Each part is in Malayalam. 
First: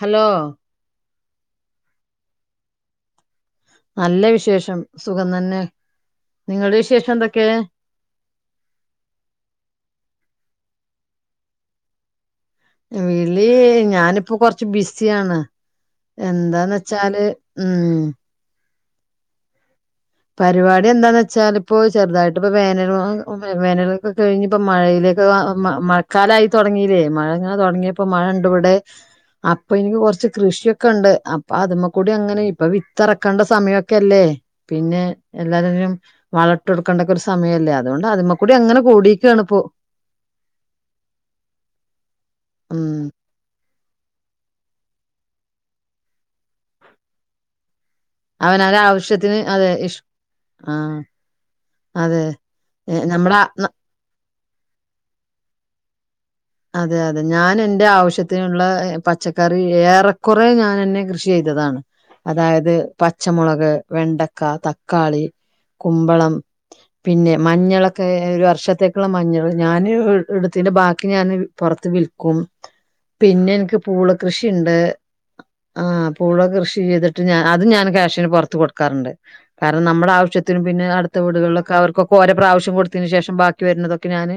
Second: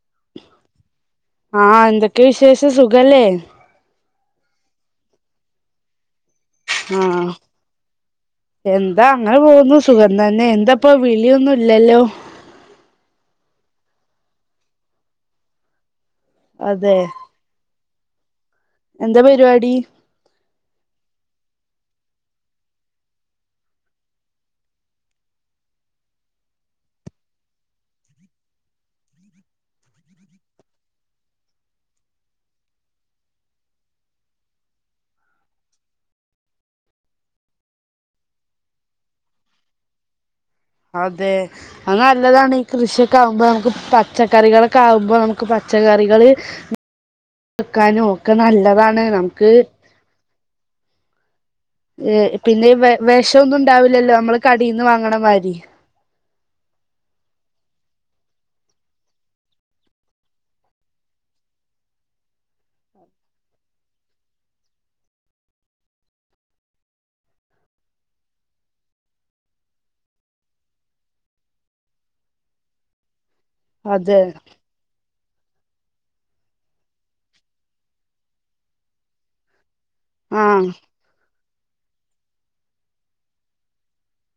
ഹലോ ആ എന്തൊക്കെ വിശേഷം സുഖല്ലേ നല്ല വിശേഷം സുഖം തന്നെ നിങ്ങളുടെ ആ വിശേഷം എന്തൊക്കെ എന്താ അങ്ങനെ പോകുന്നു സുഖം ന്നന്നെ എന്താപ്പം വിളിയൊന്നുല്ലല്ലോ വിളി ഞാനിപ്പോ കൊർച്ച് ബിസ്യായാണ് അതെ എന്താന്നെച്ചാല് ഉം എന്താ പരിപാടി പരുപാടി എന്താന്നെച്ചാല് പ്പോ ചെർതായിട്ട് പ്പൊ വേനലും വേനലൊക്കെ കയ്ഞ്പ്പ മഴയിലേക്കക മ മഴക്കാലായി തൊട്ങ്ങിലെ മഴങ്ങനെ തൊട്ങ്ങ്യയപ്പം മഴണ്ട് ബടെ അപ്പൻക്ക്‌ കൊർച്ച് കൃഷിയൊക്കണ്ട് അപ്പം അത്മ്മക്കൂട്യങ്ങനെ ഇപ്പവിത്തറക്കണ്ട സമായൊക്കല്ലേ പിന്നെ എല്ലാര് രും വളട്ടൊട്ക്കണ്ടക്കൊരു സമയല്ലേ അതുകൊണ്ട് അതിമേക്കൂടി അങ്ങനെ കൂടിക്കാണ് പ്പോ അതെ അത് നല്ലതാണ് ഈ ഉം കൃഷിയൊക്കെ ആകുമ്പോ നമുക്ക് പ ച്ചക്കറികളൊക്കെ ആകുമ്പോ നമുക്ക് പച്ചക്കറികള് വെക്കാനും ഒക്കെ അവനവന് നല്ലതാണ് ആവശ്യത്തിന് നമുക്ക് അതെ ഇഷ് ആ ഏ അതെ പിന്നെ ഈ വെ ഏ, നമ്മുടെ വെഷോന്നും ന- ഉണ്ടാവില്ലല്ലോ നമ്മള് കടേന്ന് വാങ്ങണ മാരി. അതെ അതെ ഞാൻ എന്റെ ആവശ്യത്തിനുള്ള പച്ചക്കറി ഏറെക്കുറെ ഞാൻെന്നെ കൃഷി ചെയ്തതാണ്, അതായത് പച്ചമുളക്, വെണ്ടക്ക, തക്കാളി, കുമ്പളം പിന്നെ മഞ്ഞളൊക്കെ ഒരു വർഷത്തേക്കുള്ള മഞ്ഞൾ ഞാൻ എടുത്തിന്റെ ബാ ക്കി ഞാന് പൊറത്ത് വിൽക്കും. പിന്നെ എനിക്ക് പൂള അതെ കൃഷിയിണ്ട്. ആ പൂള കൃഷി ചെയ്തിട്ട് ഞാൻ അതും ഞാൻ കാഷിന് പുറത്ത് കൊടുക്കാറുണ്ട്. കാരണം നമ്മളാവശ്യത്തിനും ആഹ് പിന്നെ അട്ത്ത വീട്കള്ളോ കവർകൊക്കോ ഓരൊ പ്രാവശ്യം കൊടുത്തേന് ശേഷം ബാക്കി വര്നതൊക്കെ ഞാന്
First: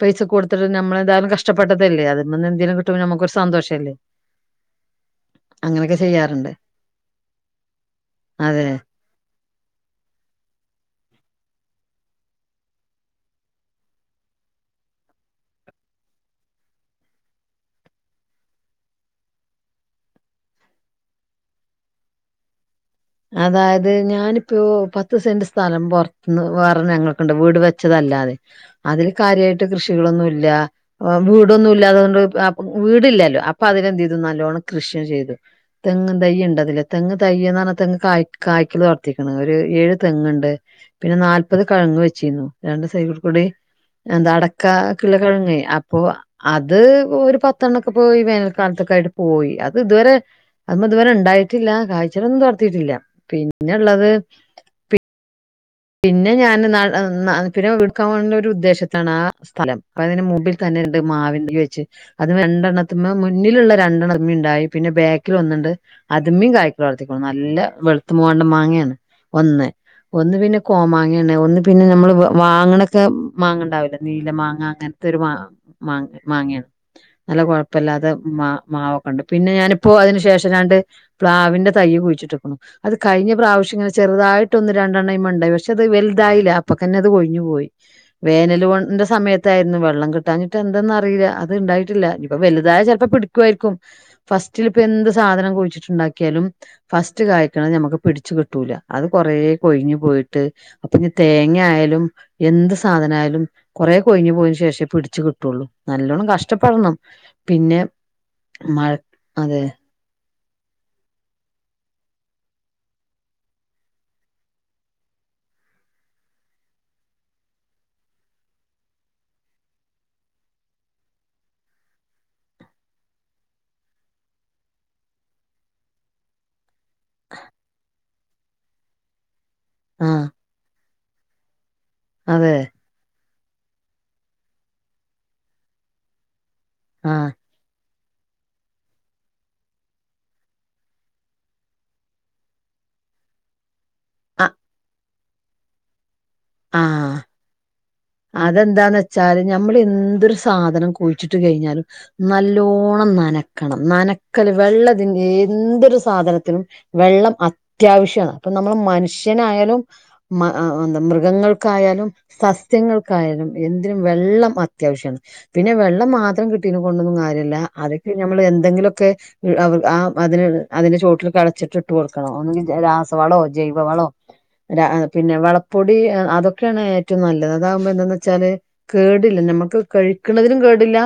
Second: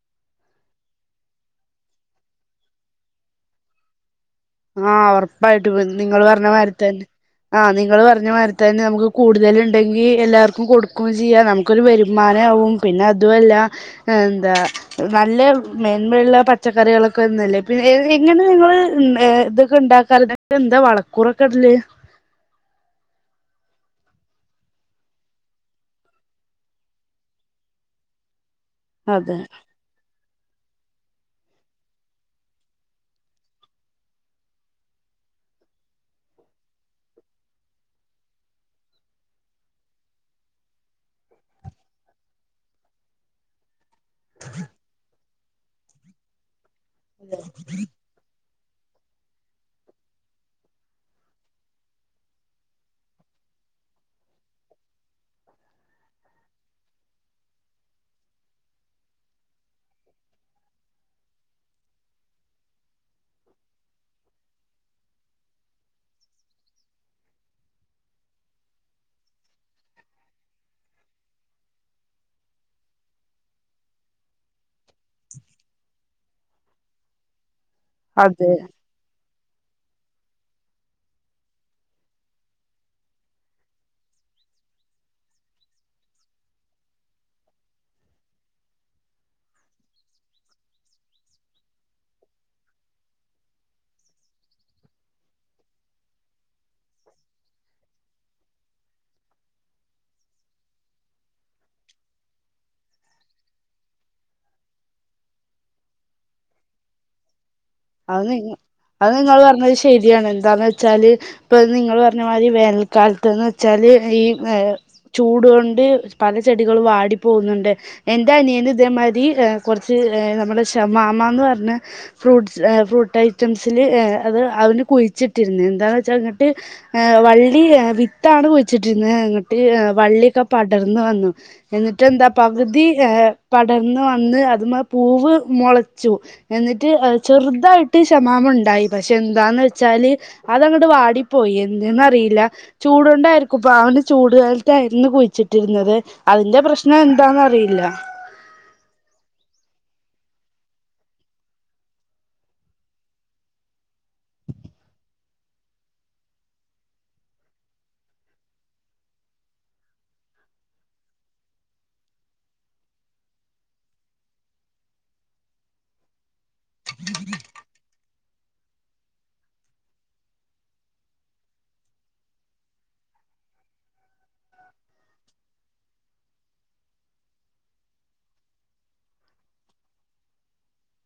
പൈസക്ക് കൊടുത്തത് ൾ നമ്മളേതായാലും കഷ്ടപ്പെട്ടതല്ലേ അതില് നിന്ന് എന്തേലും കിട്ട്മ്പോ നമ്മക്കൊര് സന്തോഷല്ലേ ആഹ് ഒറപ്പായിട്ടും വെൻ അങ്ങനെയൊക്കെ നിങ്ങള് ചെയ്യാറുണ്ട് പറ്ഞ്ഞമാരി തന്നെ ആഹ് നിങ്ങള് പറ്ഞ്ഞമാരി അതെ തന്നെ നമുക്ക് കൂടുതല് ഇ ണ്ടെങ്കി എല്ലാർക്കും കൊടുക്കും ചെയ്യാ നമുക്കൊര് വരുമാനാവും പിന്നെ അതുവല്ലാ എന്താ നല്ല മേന്മയുള്ള പച്ചക്കറികളൊക്കെ ഒന്നല്ലേ പിന്നെ ഏഹ് എങ്ങനെ ഇങ്ങള് ഉം ഏഹ് ഇതൊക്കെ ഇണ്ടാക്കാല് പിന്നെ തിലെന്താ വളക്കൂറൊക്കെ ഇട്ല് അതായത് ഞാന്പ്പോ പത്ത് സെന്റ് സ്ഥലം പൊറത്ത്ന്ന് വേറെ ഞങ്ങൾക്ക്ണ്ട് വീട് വെച്ചതല്ലാതെ അതില് അതെ കാര്യയായിട്ട് കൃഷികളൊന്നുല്ലാ വാം വീടൊന്നും ഇല്ലാതത് കൊണ്ട് ആ പു വീട്ല്ലല്ലോ അപ്പൊ അതിലെന്തെയ്തു നല്ലോണ്ണം കൃഷിയാ ചെയ്തു. തെങ്ങൻ തയ്യ് ഇണ്ടതില് തെങ്ങ് തയ്യ്ന്ന് പറ്ഞ്ഞാ തെങ്ങ് കായ് കായ്ക്ക്ലോട്ത്തീക്ക്ണ് ഒര് ഏഴ് തെങ്ങ്ണ്ട് പിന്നെ നാല്പത് കഴങ്ങ് വെച്ചീരുന്നു രണ്ട് സൈല്ൽ കൂടി എന്താ അടക്കാക്ക്ള്ളെ കെഴങ്ങേ അപ്പോ അ ത്പ്പോ ഒരു പത്തെണ്ണൊക്കെ പോയി വേനൽ കാലത്തൊക്കായിട്ട് പോയി അത് ഇതുവരെ അഹ് ഒന്നും ഇതുവരെ ഇണ്ടായിട്ടില്ല കായ്ചകലൊന്നും തൊട് ത്തിട്ടില്ല പിന്നെള്ളത് പി പിന്നെ ഞാന് ന്നാള് ആ ഇന്ന പിന്നെ ഇട്ക്കാ മാണ്ടിയൊരു ഉദ്ദേശത്താണ് ആ സ്ഥലം. ഇപ്പ അതിന്ന് മുമ്പി തന്നെ രണ്ട് മാവിൻ തൈ വെച്ച് അത് മേ രണ്ടെണ്ണത്ത്മ്മെ മുന്നില്ള്ള രണ്ടെണ്ണത്തമ്മീ ഇണ്ടായി പിന്നെ ബാക്കിലൊന്ന്ണ്ട് അത് മ്മീം കായ്ക്കലോട്ത്തീക്ക്ണു. നല്ല വെള്ത്ത മൂവാണ്ടൻ മാങ്ങേണ്. ഒന്ന് ഒന്ന് പിന്നെ കോമാങ്ങന്നെ ഒന്ന് പിന്നെ നമ്മള് വ വാങ്ങണൊക്കെ മാങ്ങണ്ടാവില്ലെ നീല മാ ങ്ങ അങ്ങൻത്തൊര് മാ മാങ്ങേ മാങ്ങേണ് നല്ല കൊഴ പ്പല്ലാതെ അത് മാ മാവൊക്കെണ്ട് പിന്നെ ഞാനിപ്പോ അതിന് ശേഷം രണ്ട് പ്ലാവിന്റെ തയ്യ് കുഴിട്ടേക്കണു അത് കഴിഞ്ഞ പ്രാവശ്യ ഇങ്ങനെ ചെറുതായിട്ട് ഒന്ന് രണ്ടെണ്ണ ഇണ്ടായി പക്ഷെ പക്ഷെ അത് വല്തായില്ല അപ്പൊ തന്നെ അത് കൊഴിഞ്ഞു പോയി വേനലിന്റെ സമയത്തായിരുന്നു വെള്ളം കിട്ടാഞ്ഞിട്ട് എന്തന്നറിയില്ല അത് ഇണ്ടായിട്ടില്ലപ്പ വലുതായ ചിലപ്പോ പിടിക്കുായിരിക്കും ഫസ്റ്റിലിപ്പ എന്ത് സാധനം കുഴിച്ചിട്ടുണ്ടാക്കിയാലും ഫസ്റ്റ് കായ്ക്കണ ഞമുക്ക് പിടിച്ചു കിട്ടൂല അത് കൊറേ കൊഴിഞ്ഞു പോയിട് ട്ട് അപ്പൊ ഇനി തേങ്ങ ആയാലും എന്ത് സാധന ആയാലും കൊറേ കൊഴിഞ്ഞ് പോയതിന് ശേഷേ പിടിച്ചു കിട്ടുള്ളൂ നല്ലോണം കഷ്ടപ്പെടണം പിന്നെ അത് നിങ്ങ മഴ അത് നിങ്ങള് അതെ പറഞ്ഞത് ശരിയാണ് ന്താന്ന് വെച്ചാല് ഇപ്പ നിങ്ങള് പറഞ്ഞ മാതിരി വേനൽക്കാലത്ത്ന്ന് വെച്ചാൽ ഈ ചൂടുകൊണ്ട് പല ചെടികൾ വാടി പോകുന്നുണ്ട് എൻ്റെ അനിയന് ഇതേമാതിരി കുറച്ച് നമ്മുടെ ശെ മാമാന്ന് പറഞ്ഞ ഫ്രൂട്ട് ഫ്രൂട്ട് ഐറ്റംസിൽ അത് അവന് കുഴിച്ചിട്ടിരുന്ന് എന്താന്ന് വെച്ചാൽ അങ്ങ്ട്ട് വള്ളി വിത്താണ് കുഴിച്ചിട്ടിരുന്നത് അങ്ങട് ര് ആഹ് വള്ളിക്കെ പടർ അന്ന് വന്നു എന്നിട്ട് എന്താ അതെ പകുതി ഏഹ് പടർന്ന് വന്ന് അതിമ്മേ പൂവ് മുളച്ചു എന്നിട്ട് ആഹ് മായിട്ട് ഷമാമ് ഇണ്ടായി പക്ഷെ എന്താന്ന് വെച്ചാല് അതങ്ങട്ട് വാടിപ്പോയി എന്ത്ന്നറിയില്ല ചൂടുണ്ടായിരിക്കും അപ്പ അവന് ചൂട് അ കാലത്തായിരുന്നു കു വച്ചിട്ടിരുന്നത് അതിന്റെ പ്രശ്നം ആഹ് എന്താന്ന് അറിയില്ല അതെന്താന്ന് വെച്ചാല് ഞമ്മള് എന്തൊരു സാധനം കുഴിച്ചിട്ട് കഴിഞ്ഞാലും നല്ലോണ്ണം നനക്കണം നന ക്കല് വെള്ളദിൻ്റേ എന്തൊരു സാധനത്തിനും വെള്ളം അത്യാവശ്യമാണ്, അപ്പ നമ്മള് മനുഷ്യനായാലും മ അ എന്ത മൃഗങ്ങൾക്കായാലും സസ് സ്യങ്ങൾക്കായാലും എന്തിനും വെള്ളം അത്യാവശ്യാണ്, പിന്നെ വെള്ളം മാത്രം കിട്ടിയതിനെ കൊണ്ടൊന്നും കാര്യല്ല, അതൊക്കെ നമ്മള് എന്തെങ്കിലൊക്കെ മ് ആ അതിന് അതിന്റെ ചോട്ടില് കളച്ചിട്ട് ഇട്ട് കൊടുക്കണം, [unintelligible] രാസവളോ ജൈവ വളോ രാ പിന്നെ വളപ്പൊടി അതൊക്കെയാണ് ഏറ്റവും നല്ലത്. അതാകുമ്പോ എന്താന്ന് വെച്ചാല് കേടില്ല, നമ്മക്ക് കഴിക്കുന്നതിനും കേടില്ല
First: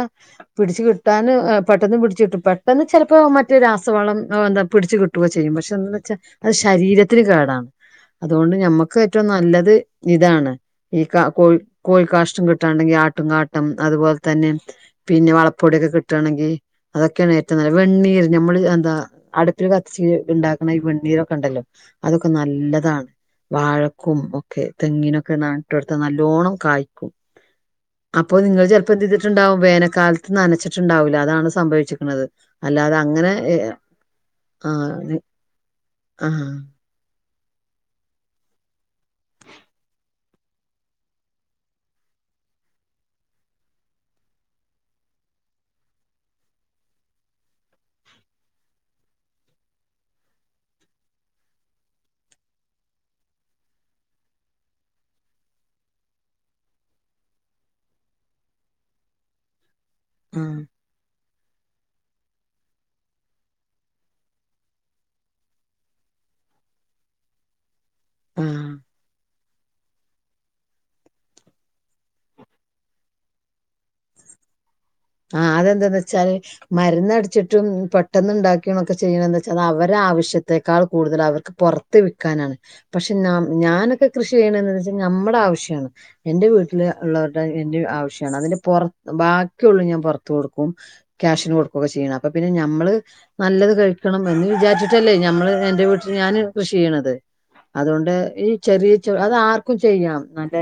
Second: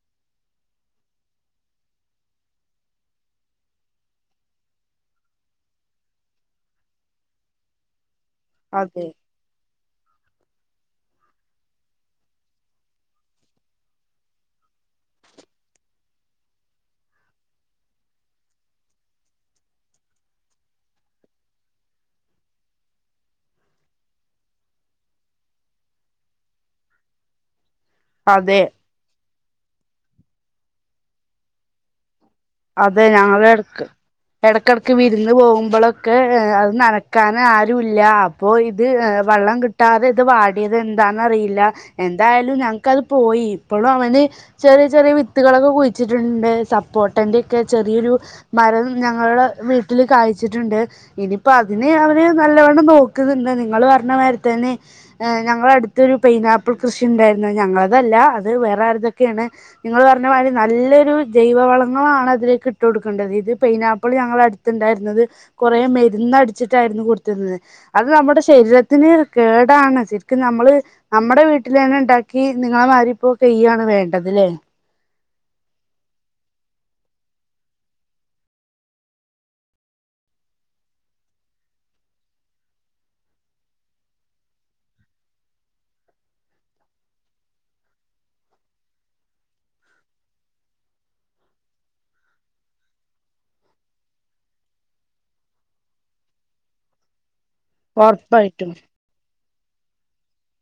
പിടിച്ചു കിട്ടാന് പെട്ടെന്ന് പിടിച്ചു കിട്ടും പെട്ടെന്ന് ചെലപ്പോ മറ്റേ രാസവളം എന്താ പിടിച്ചു കിട്ടുക ചെയ്യും, പക്ഷേ എന്താന്ന് വെച്ചാ അത് ശരീരത്തിന് കേടാണ്. അതുകൊണ്ട് ഞമ്മക്ക് അതെ ഏറ്റവും നല്ലത് ഇതാണ്. ഈ ക കോഴി കോഴിക്കാഷ്ടം കിട്ടുകയാണെങ്കിൽ ആട്ടും കാട്ടം അതുപോലെ തന്നെ പിന്നെ വളപ്പൊടിയൊക്കെ കിട്ടുയാണെങ്കി അതൊക്കെയാണ് ഏറ്റവും നല്ല വെണ്ണീര് ഞമ്മള് എന്താ അടുപ്പിൽ കത്തിച്ച് ഇണ്ടാക്കണ ഈ വെണ്ണീരൊക്കെ ഇണ്ടല്ലോ അതൊക്കെ നല്ലതാണ് വാഴക്കും ഒക്കെ തെങ്ങിനൊക്കെ നട്ടടുത്ത നല് ല്ലോണം കായ്ക്കും. അപ്പ അതെ നിങ്ങൾ ചെലപ്പോ എന്ത് [unintelligible] ട്ടുണ്ടാവും വേനക്കാലത്ത് നനച്ചിട്ടുണ്ടാവൂല്ല അതാണ് സംഭവിച്ചിക്കണത്. അല്ലാതെ അതെ അങ്ങനെ ഞങ്ങടെ ഏ, എടക്ക് ആ എടക്കെടക്ക് നി- വിരുന്ന് പോകുമ്പളോക്കെ ആ അത് നന ക്കാൻ ആരുല്ല, അപ്പോ ഇത് ഏ വള്ളം കിട്ടാതെ ഇത് വാടിയത് എന്താന്നറിയില്ല, എന്തായാലും ഞങ്ങ്ക്ക് അത് പോയി, ഇപ്പോഴും അവന് ചെറിയ ചെറിയ വിത്തുകളൊക്കെ കുഴിച്ചിട്ടുണ്ട്, സപ്പോ ട്ടന്റെ ഒക്കെ ചെറിയൊരു മരം ഞങ്ങളുടെ വീട്ടില് കായ്ച്ചിട്ടുണ്ട്, ഇനിപ്പോ അതിന് അവര് നല്ലവണ്ണം നോക്കുന്നുണ്ട്, നിങ്ങള് പറഞ്ഞ മാതിരിത്തന്നെ ഏ ഞങ്ങള അടുത്തൊരു പൈനാപ്പിൾ കൃഷി ഇണ്ടായിരുന്നു, ഞങ്ങളതല്ല അത് വേറെ ആരുതൊക്കെയാണ്. നിങ്ങള് പറഞ്ഞ ആ മാതിരി നല്ലൊരു- ജൈവ വളം [unintelligible] അതിലേക്ക് ഇട്ടു കൊടുക്കേണ്ടത് ഇത് പൈനാപ്പിൾ ഞങ്ങടെ അടുത്തണ്ടായിരുന്നത് കൊറേ മരുന്നടിച്ചിട്ടാണ് കൊടുത്തിരുന്നത് അത് നമ്മുടെ ആ ശരീരത്തിന്- കേടാണ് ശരിക്കും നമ്മള് നമ്മുടെ വീട്ടിൽ തന്നെ ഉണ്ടാക്കി നിങ്ങളെ മാരിപ്പോ ചെയ്യാണ് വേണ്ടത് ഇല്ലേ ആ അതെന്താെന്ന് വെച്ചാല് മരുന്നടിച്ചിട്ടും പെട്ടെന്നു ഉണ്ടാക്കിയണൊക്കെ ചെയ്യണ എന്ന് വച്ചാൽ അവരുടെ ആവശ്യത്തെേക്കാൾ കൂടുതൽ അവർക്ക് പുറത്ത് വിൽക്കാനാണ് പക്ഷെ ഞാനൊക്കെ കൃഷി ചെയ്യണന്ന് വെച്ചാ നമ്മുടെ ആവശ്യമാണ് എന്റെ വീട്ടില് ഉള്ളവരുടെ എന്റെയും ആവശ്യമാണ് അതിന്റെ പുറ ബ- ഒക്കെള്ളൂ ഞാൻ പുറത്ത് കൊടുക്കും ക്യാഷിന് കൊടുക്കുകൊക്കെ ചെയ്യണം അപ്പ പിന്നെ നമ്മള് നല്ലത് കഴിക്കണം എന്ന് വിചാരിച്ചിട്ടല്ലേ നമ്മള് എന്റെ വീട്ടിൽ ഞാന് കൃഷി ചെയ്യണത് അതുകൊണ്ട് ഈ ഉറപ്പായിട്ടും. ചെറിയ ചെ അത് ആർ- ചെയ്യാം നല്ല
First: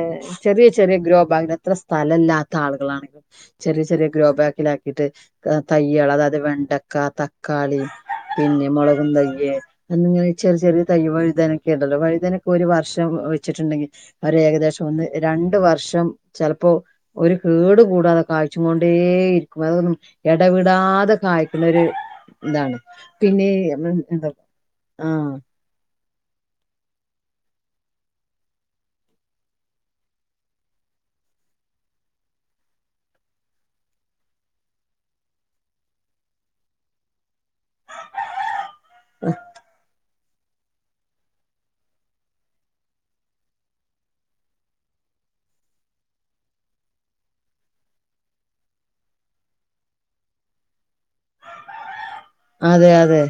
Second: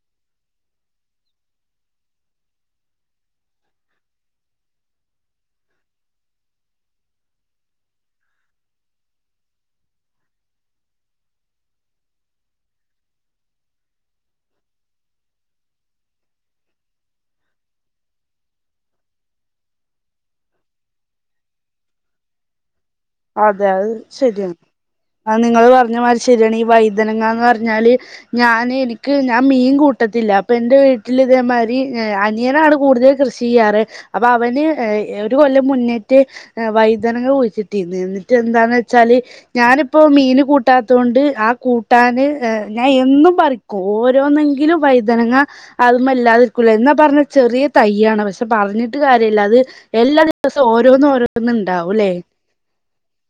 ചെറിയ ചെറിയ ഗ്രോബാഗിനെ എത്ര സ്ഥലം ഇല്ലാത്ത ആളുകളാണെങ്കിലും ചെറിയ ചെറിയ ഗ്രോബാഗിലാക്കിട്ട് തൈകൾ അതായത് വെണ്ടക്ക തക്കാളി പിന്നെ മുളകും തൈയ് അങ്ങനെ ചെറിയ ചെറിയ തൈയ് വഴുതനൊക്കെ ഉണ്ടല്ലോ വഴുതനൊക്കെ ഒരു വർഷം വെച്ചിട്ടുണ്ടെങ്കിൽ അവര് ഏകദേശം ഒന്ന് രണ്ട് വർഷം ചിലപ്പോ ഒരു കേട് കൂടാതെ - കായ്ച്ച് കൊണ്ടേ ഇരിക്കും അതൊന്നും എടവിടാതെ കായ്ക്കുന്നരു ഇതാണ് പിന്നെ അതെ അത് ഉം, എന്താ ശരിയാണ് ആ അ നിങ്ങൾ പറഞ്ഞ മാതിരി ശരിയാണ് ഈ വഴുതനങ്ങന്ന് പറഞ്ഞാല് ഞാന് എനിക്ക് ഞാൻ മീൻ കൂട്ടത്തില്ല അപ്പൊ എന്റെ വീട്ടിൽ ഇതേമാതിരി അനിയനാണ് കൂടുതൽ കൃഷി ചെയ്യാറ് അപ്പൊ അവന് ഒരു കൊല്ലം മുന്നേറ്റ്് വൈതനങ്ങ കുഴിച്ചിട്ട- എന്നിട്ട് എന്താന്ന് വെച്ചാല് ഞാനിപ്പോ മീ - മീന് കൂട്ടാത്തോണ്ട് ആ കൂട്ടാന് ഞാൻ എന്നും പറിക്കും ഓരോന്നെങ്കിലും വഴുതങ്ങ അതുമല്ലാതിരിക്കൂല്ല എന്നാ പറഞ് ചെറിയ തൈയ് ആണ് പക്ഷെ പറഞ്ഞിട്ട് കാര്യമില്ല അത് എല്ലാ ദിവസവും ഓരോന്നും ഓരോന്നും ഉണ്ടാവൂല്ലേ അതെ അതെ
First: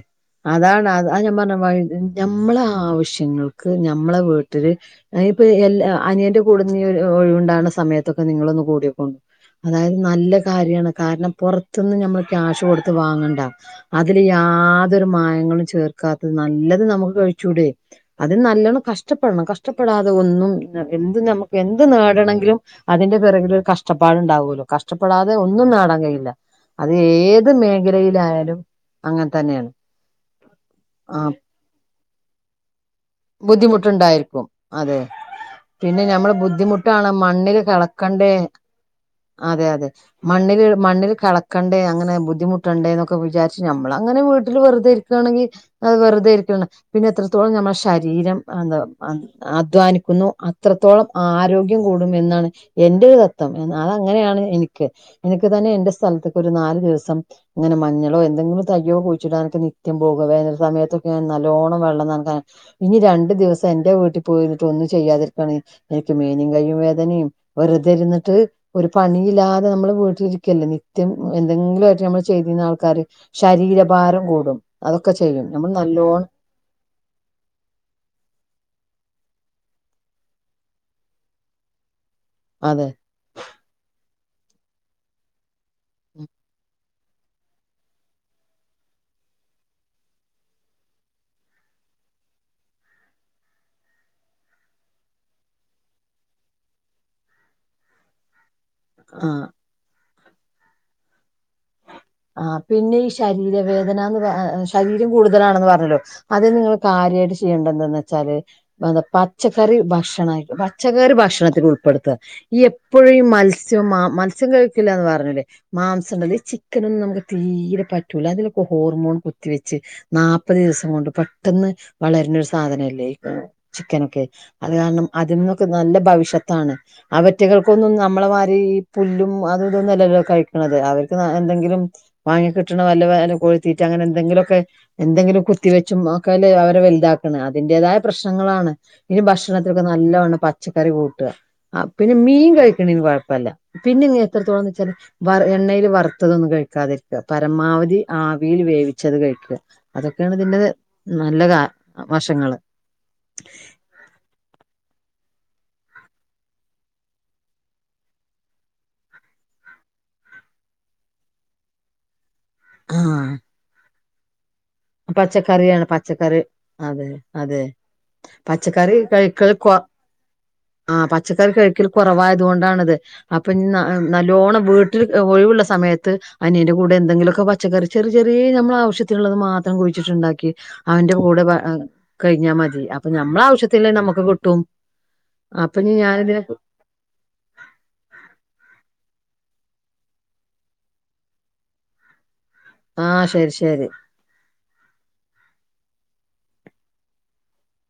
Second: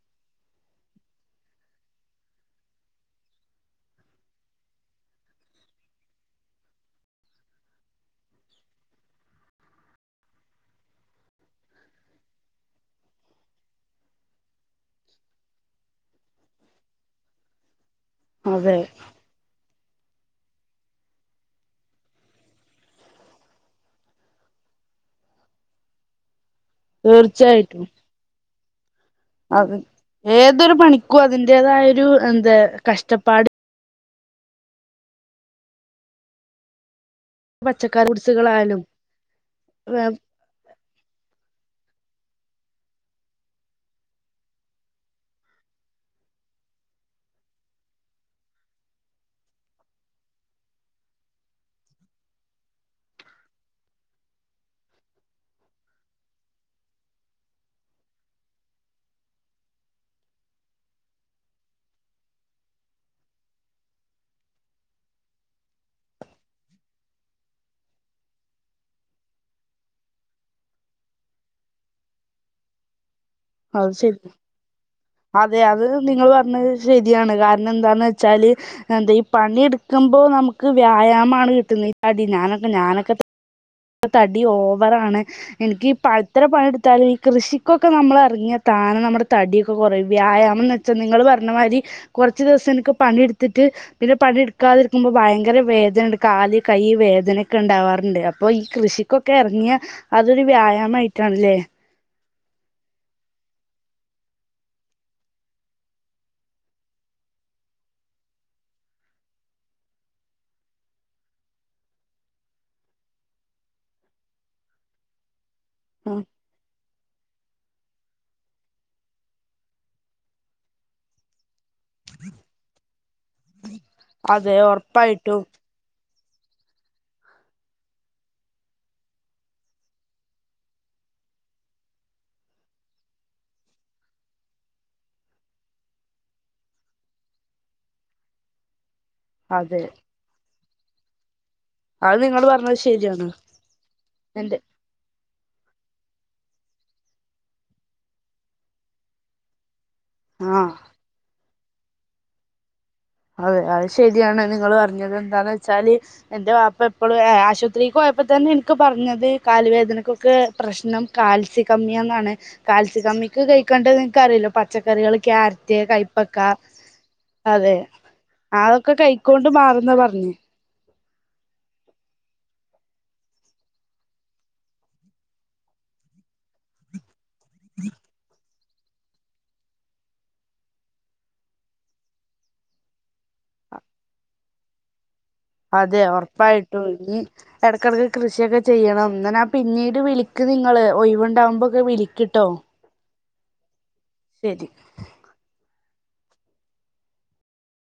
അതാണ് അതാ ഞാൻ പറഞ്ഞി നമ്മളെ ആവശ്യങ്ങൾക്ക് ഞമ്മളെ വീട്ടില് ഇപ്പൊ എല്ല അനിയറെ കൂടെന്ന്ീ ഒരു ഒഴിവുണ്ടാുന്ന സമയത്തൊക്കെ നിങ്ങളൊന്ന് കൂടക്കൊണ്ടു അതായത് നല്ല കാര്യമാണ് കാരണം പുറത്തുന്ന് നമ്മൾ ക്യാഷ് കൊടുത്ത് വാങ്ങണ്ട അതില് യാതൊരു മായങ്ങളും ചേർക്കാത്തത് നല്ലത് നമുക്ക് കഴിച്ചൂടെ അത് അതെ നല്ലവണം കഷ്ടപ്പെടണം കഷ് - കഷ്ടപ്പെടാതെ ഒന്നും എന്ത് നമുക്ക് എന്ത് നേടണെങ്കിലും അതിന്റെ പിറകിൽ ഒരു കഷ്ടപ്പാടുണ്ടാാവുമല്ലോ കഷ്ടപ്പെടാതെ ഒന്നും നേടാൻ കഴിയില്ല അത് ഏത് തീർച്ചയായിട്ടും മേഖലയിലായാലും അങ്ങനെ തന്നെയാണ് അത് ഏതൊരു ആ പണിക്കും അതിന്റേതായൊരു അന്ത ബുദ്ധിമുട്ടുണ്ടായിരിക്കും അതെ പിന്നെ നമ്മള് ബുദ്ധിമുട്ടള മണ്ണില് പച്ചക്കറി കളക്കണ്ടേ കുടിസുകളായാലും അതെ അതെ മണ്ണില് മണ്ണിൽ കള ക്കണ്ടേ അങ്ങനെ ബുദ്ധിമുട്ടണ്ടേ ന്നൊക്കെ വിചാരിച്ച് നമ്മളങ്ങനെ വീട്ടിൽ വെറുതെ ഇരിക്കാണെങ്കിൽ അഹ് വെറുതെ ഇരിക്ക പിന്നെ എത്രത്തോളം നമ്മുടെ ശരീരം അ എന്താ അധ്വാനിക്കുന്നു അത്രത്തോളം ആരോഗ്യം കൂടും മെന്നാണ് എന്റെ ഒരു തത്വം അതങ്ങനെയാണ് എനിക്ക് എനിക്ക് തന്നെ എന്റെ സ്ഥൽത്ത്ക്ക് ഒരു നാല് ദിവസം ഇങ്ങനെ മഞ്ഞളോ എന്തെങ്കിലും തയ്യോ കുഴിച്ചിടാനൊക്കെ നിത്ത്യം പോക വേനൽ സമയത്തൊക്കെ ഞൻ നല്ലോണ്ണം വെള്ളം നൻക്കാൻ ഇനി രണ്ടു ദിവസം എന്റെ വീട്ടിൽ പോയിട ഒന്നും ചെയ്യാതിരിക്കാണ് എനിക്ക് മേനിയും കയും വേദനെം വെറുതെ ഇരുന്നിട്ട് ഒരു പണിയില്ലാതെ നമ്മള് വീട്ടിലിരിക്കല്ലെ നിത്യം എന്തെങ്കിലു ആയിട്ട് നമ്മൾ ചെയ്തിരുന്ന ആൾക്കാര് അത് ശരി ശരീരഭാരം കൂടും അതൊക് അതെ അത് നിങ്ങള് പറഞ്ഞത് ശരിയാണ് കാരണം എന്താന്ന് വെച്ചാല് എന്താ ഈ പണി ഇട്ക്കുമ്പോ നമുക്ക് വ്യായാമാണ് കിട്ടുന്ന അടി ഞാനൊക്കെ അതെ ഞാനൊക്കെ തടി ഓവറാണ് എൻക്കി പത്ര പണിയെടുത്താല് ഈ കൃഷിക്കൊക്കെ നമ്മൾ എറങ്ങിയാൽ താന നമ്മുടെ തട്യക്കെ കൊറയും വ്യായാമം എന്ന് വെച്ചാ നിങ്ങള് പറഞ്ഞ മാതിരി കൊറച്ച് ദിവസം എനിക്ക് പണിെട്ത്തിട്ട് പിന്നെ പണിെടുക്കാതിരിക്കുമ്പോ ഭയങ്കര വേദനുണ്ട് കാല് കൈ വേദനൊക്കെ ഉണ്ടാവാറുണ്ട് അപ്പൊ ഇ ആ കൃഷിക്കൊക്കെ എറങ്ങിയ അതൊരു വ്യായാമായിട്ടാണ്ല്ലേ ആഹ് പിന്നെ ഈ ശരീര വേദനാന്ന് പറ ശരീരം കൂടുതലാണെന്ന് പറഞ്ഞല്ലോ അത് നിങ്ങള് കാര്യായ്ട്ട് ചെയ്യണ്ടന്തന്ന ച്ചാല് എന്താ പച്ചക്കറി ഭക്ഷണ പച്ചക്കറി ഭക്ഷണത്തിൽ ഉൾപ്പെടുത്ത ഈ എപ്പഴും മത്സ്യം മത്സ്യം കഴിക്കില്ല എന്ന് പറഞ്ഞില്ലേ മാംസണ്ടല്ലൊ ഇചി ലൊന്നും നമുക്ക് തീരെ പറ്റൂല അതിലൊക്കെ ഹോർമോൺ കുത്തിവെച്ച് നാപത് ദിവസം കൊണ്ട് പെട്ടെന്ന് വളരുന്നരു സാധനല്ലേ ചിക്കനൊക്കെ അതെ അത് കാരണം അതിൽ ഉറപ്പായിട്ടും നിന്നൊക്കെ നല്ല ഭവിഷ്യത് ത്താണ് അവറ്റകൾക്കൊന്നും നമ്മളെ മാരി പുല്ലും അതൂതൊന്നല്ലല്ലോ കഴിക്ക്ണത് അവർക്ക് ന്നാ എന്തെങ്കിലും വാങ്ങി കിട്ടണ വല്ല വല്ല കോഴിത്തീറ്റ അങ്ങനെ എന്തെങ്കിലുമൊക്കെ എന്തെങ്കിലും കുത്തിവെച്ചും ഒക്കെെല്ല അവരെ വലുതാക്ക്ണ അതിൻ്റേതായ പ്രശ്നങ്ങളാണ് ഇ അതെ ഭക്ഷണത്തിലൊക്കെ നല്ലോണ്ണം പച്ച കറി കൂട്ട ആ പിന്നെ അത് നിങ്ങൾ മീൻ പറഞ്ഞത് കഴിക്ക്ണേന് ശരിയാണ് കൊഴപ്പല്ല പിന്നെ ഇ എന്റെ എത്രത്തോളംന്ന് വെച്ചാല് വറ് [unintelligible] എണ്ണേയിൽ വറത് അതൊന്നും കഴിക്കാതിരിക്ക പരമാവധി ആവീൽ വേവിച്ചത് കഴിക്ക അതൊക്കേണ് ആ ഇതിന്റെ നല്ല കാ വഷങ്ങള് അതെ അത് ശരിയാണ് നിങ്ങള് പറഞ്ഞത് എന്താന്ന് വെച്ചാല് എന്റെ വാപ്പ എപ്പളും ആശുപത്രീക്ക് പോയപ്പതന്നെ ഇൻക്ക് പറഞ്ഞത് കാലുവേദനക്കൊക്കെ പ്രശ്നം കാൽസ്യ കമ്മിയാ ന്നാണ് ആ കാൽസ്യകമ്മിക്ക് കഴിക്കെണ്ടത് കാറില്ലൊ പച്ചക്കറികൾ ക്യാരറ്റ് പച്ചക്കറിയാണ് കൈപ്പക്ക പച്ചക്കറി അതെ അതെ അഒക്കെ പച്ചക്കറി കൈകോണ്ട് കഴിക്കൽ കൊ മാറുന്ന പറ്ഞ്ഞേ ആഹ് പച്ചക്കറി കഴിക്കൽ കൊറവായതുകൊണ്ടാണത് അപ്പൊ അ നല്ലോണം വീട്ടിൽ ഒഴിവ്ള്ള സമയത്ത് അനിയന്റെ കൂടെ എന്തെങ്കിലും പച്ചക്കറി ചെറി ചെറ്യേ ഞമ്മ ആവശ്യത്തിന്ള്ളത് മാത പം കുഴിച്ചിട്ട്ണ്ടാക്കി അവന്റെ കൂടെ പ കഴിഞ്ഞാ മതി അപ്പ ഞമ്മള ആവശ്യത്തില്ലെ നമ്മുക്ക് കിട്ടും അപ്പൊ ഇനി അതെ ഞാനിതിനെ ഉറപ്പായിട്ടു ഇനി എടക്കെടക്ക് കൃഷിയൊക്കെ ചെയ്യണം. അങ്ങനാ പിന്നീട് വിളിക്കക്ക് നിങ്ങള് ഒഴിവുണ്ടാവുമ്പോക്കെ വിളിക്കിട്ടോ. ആഹ് ശരി ശരി. ശരി.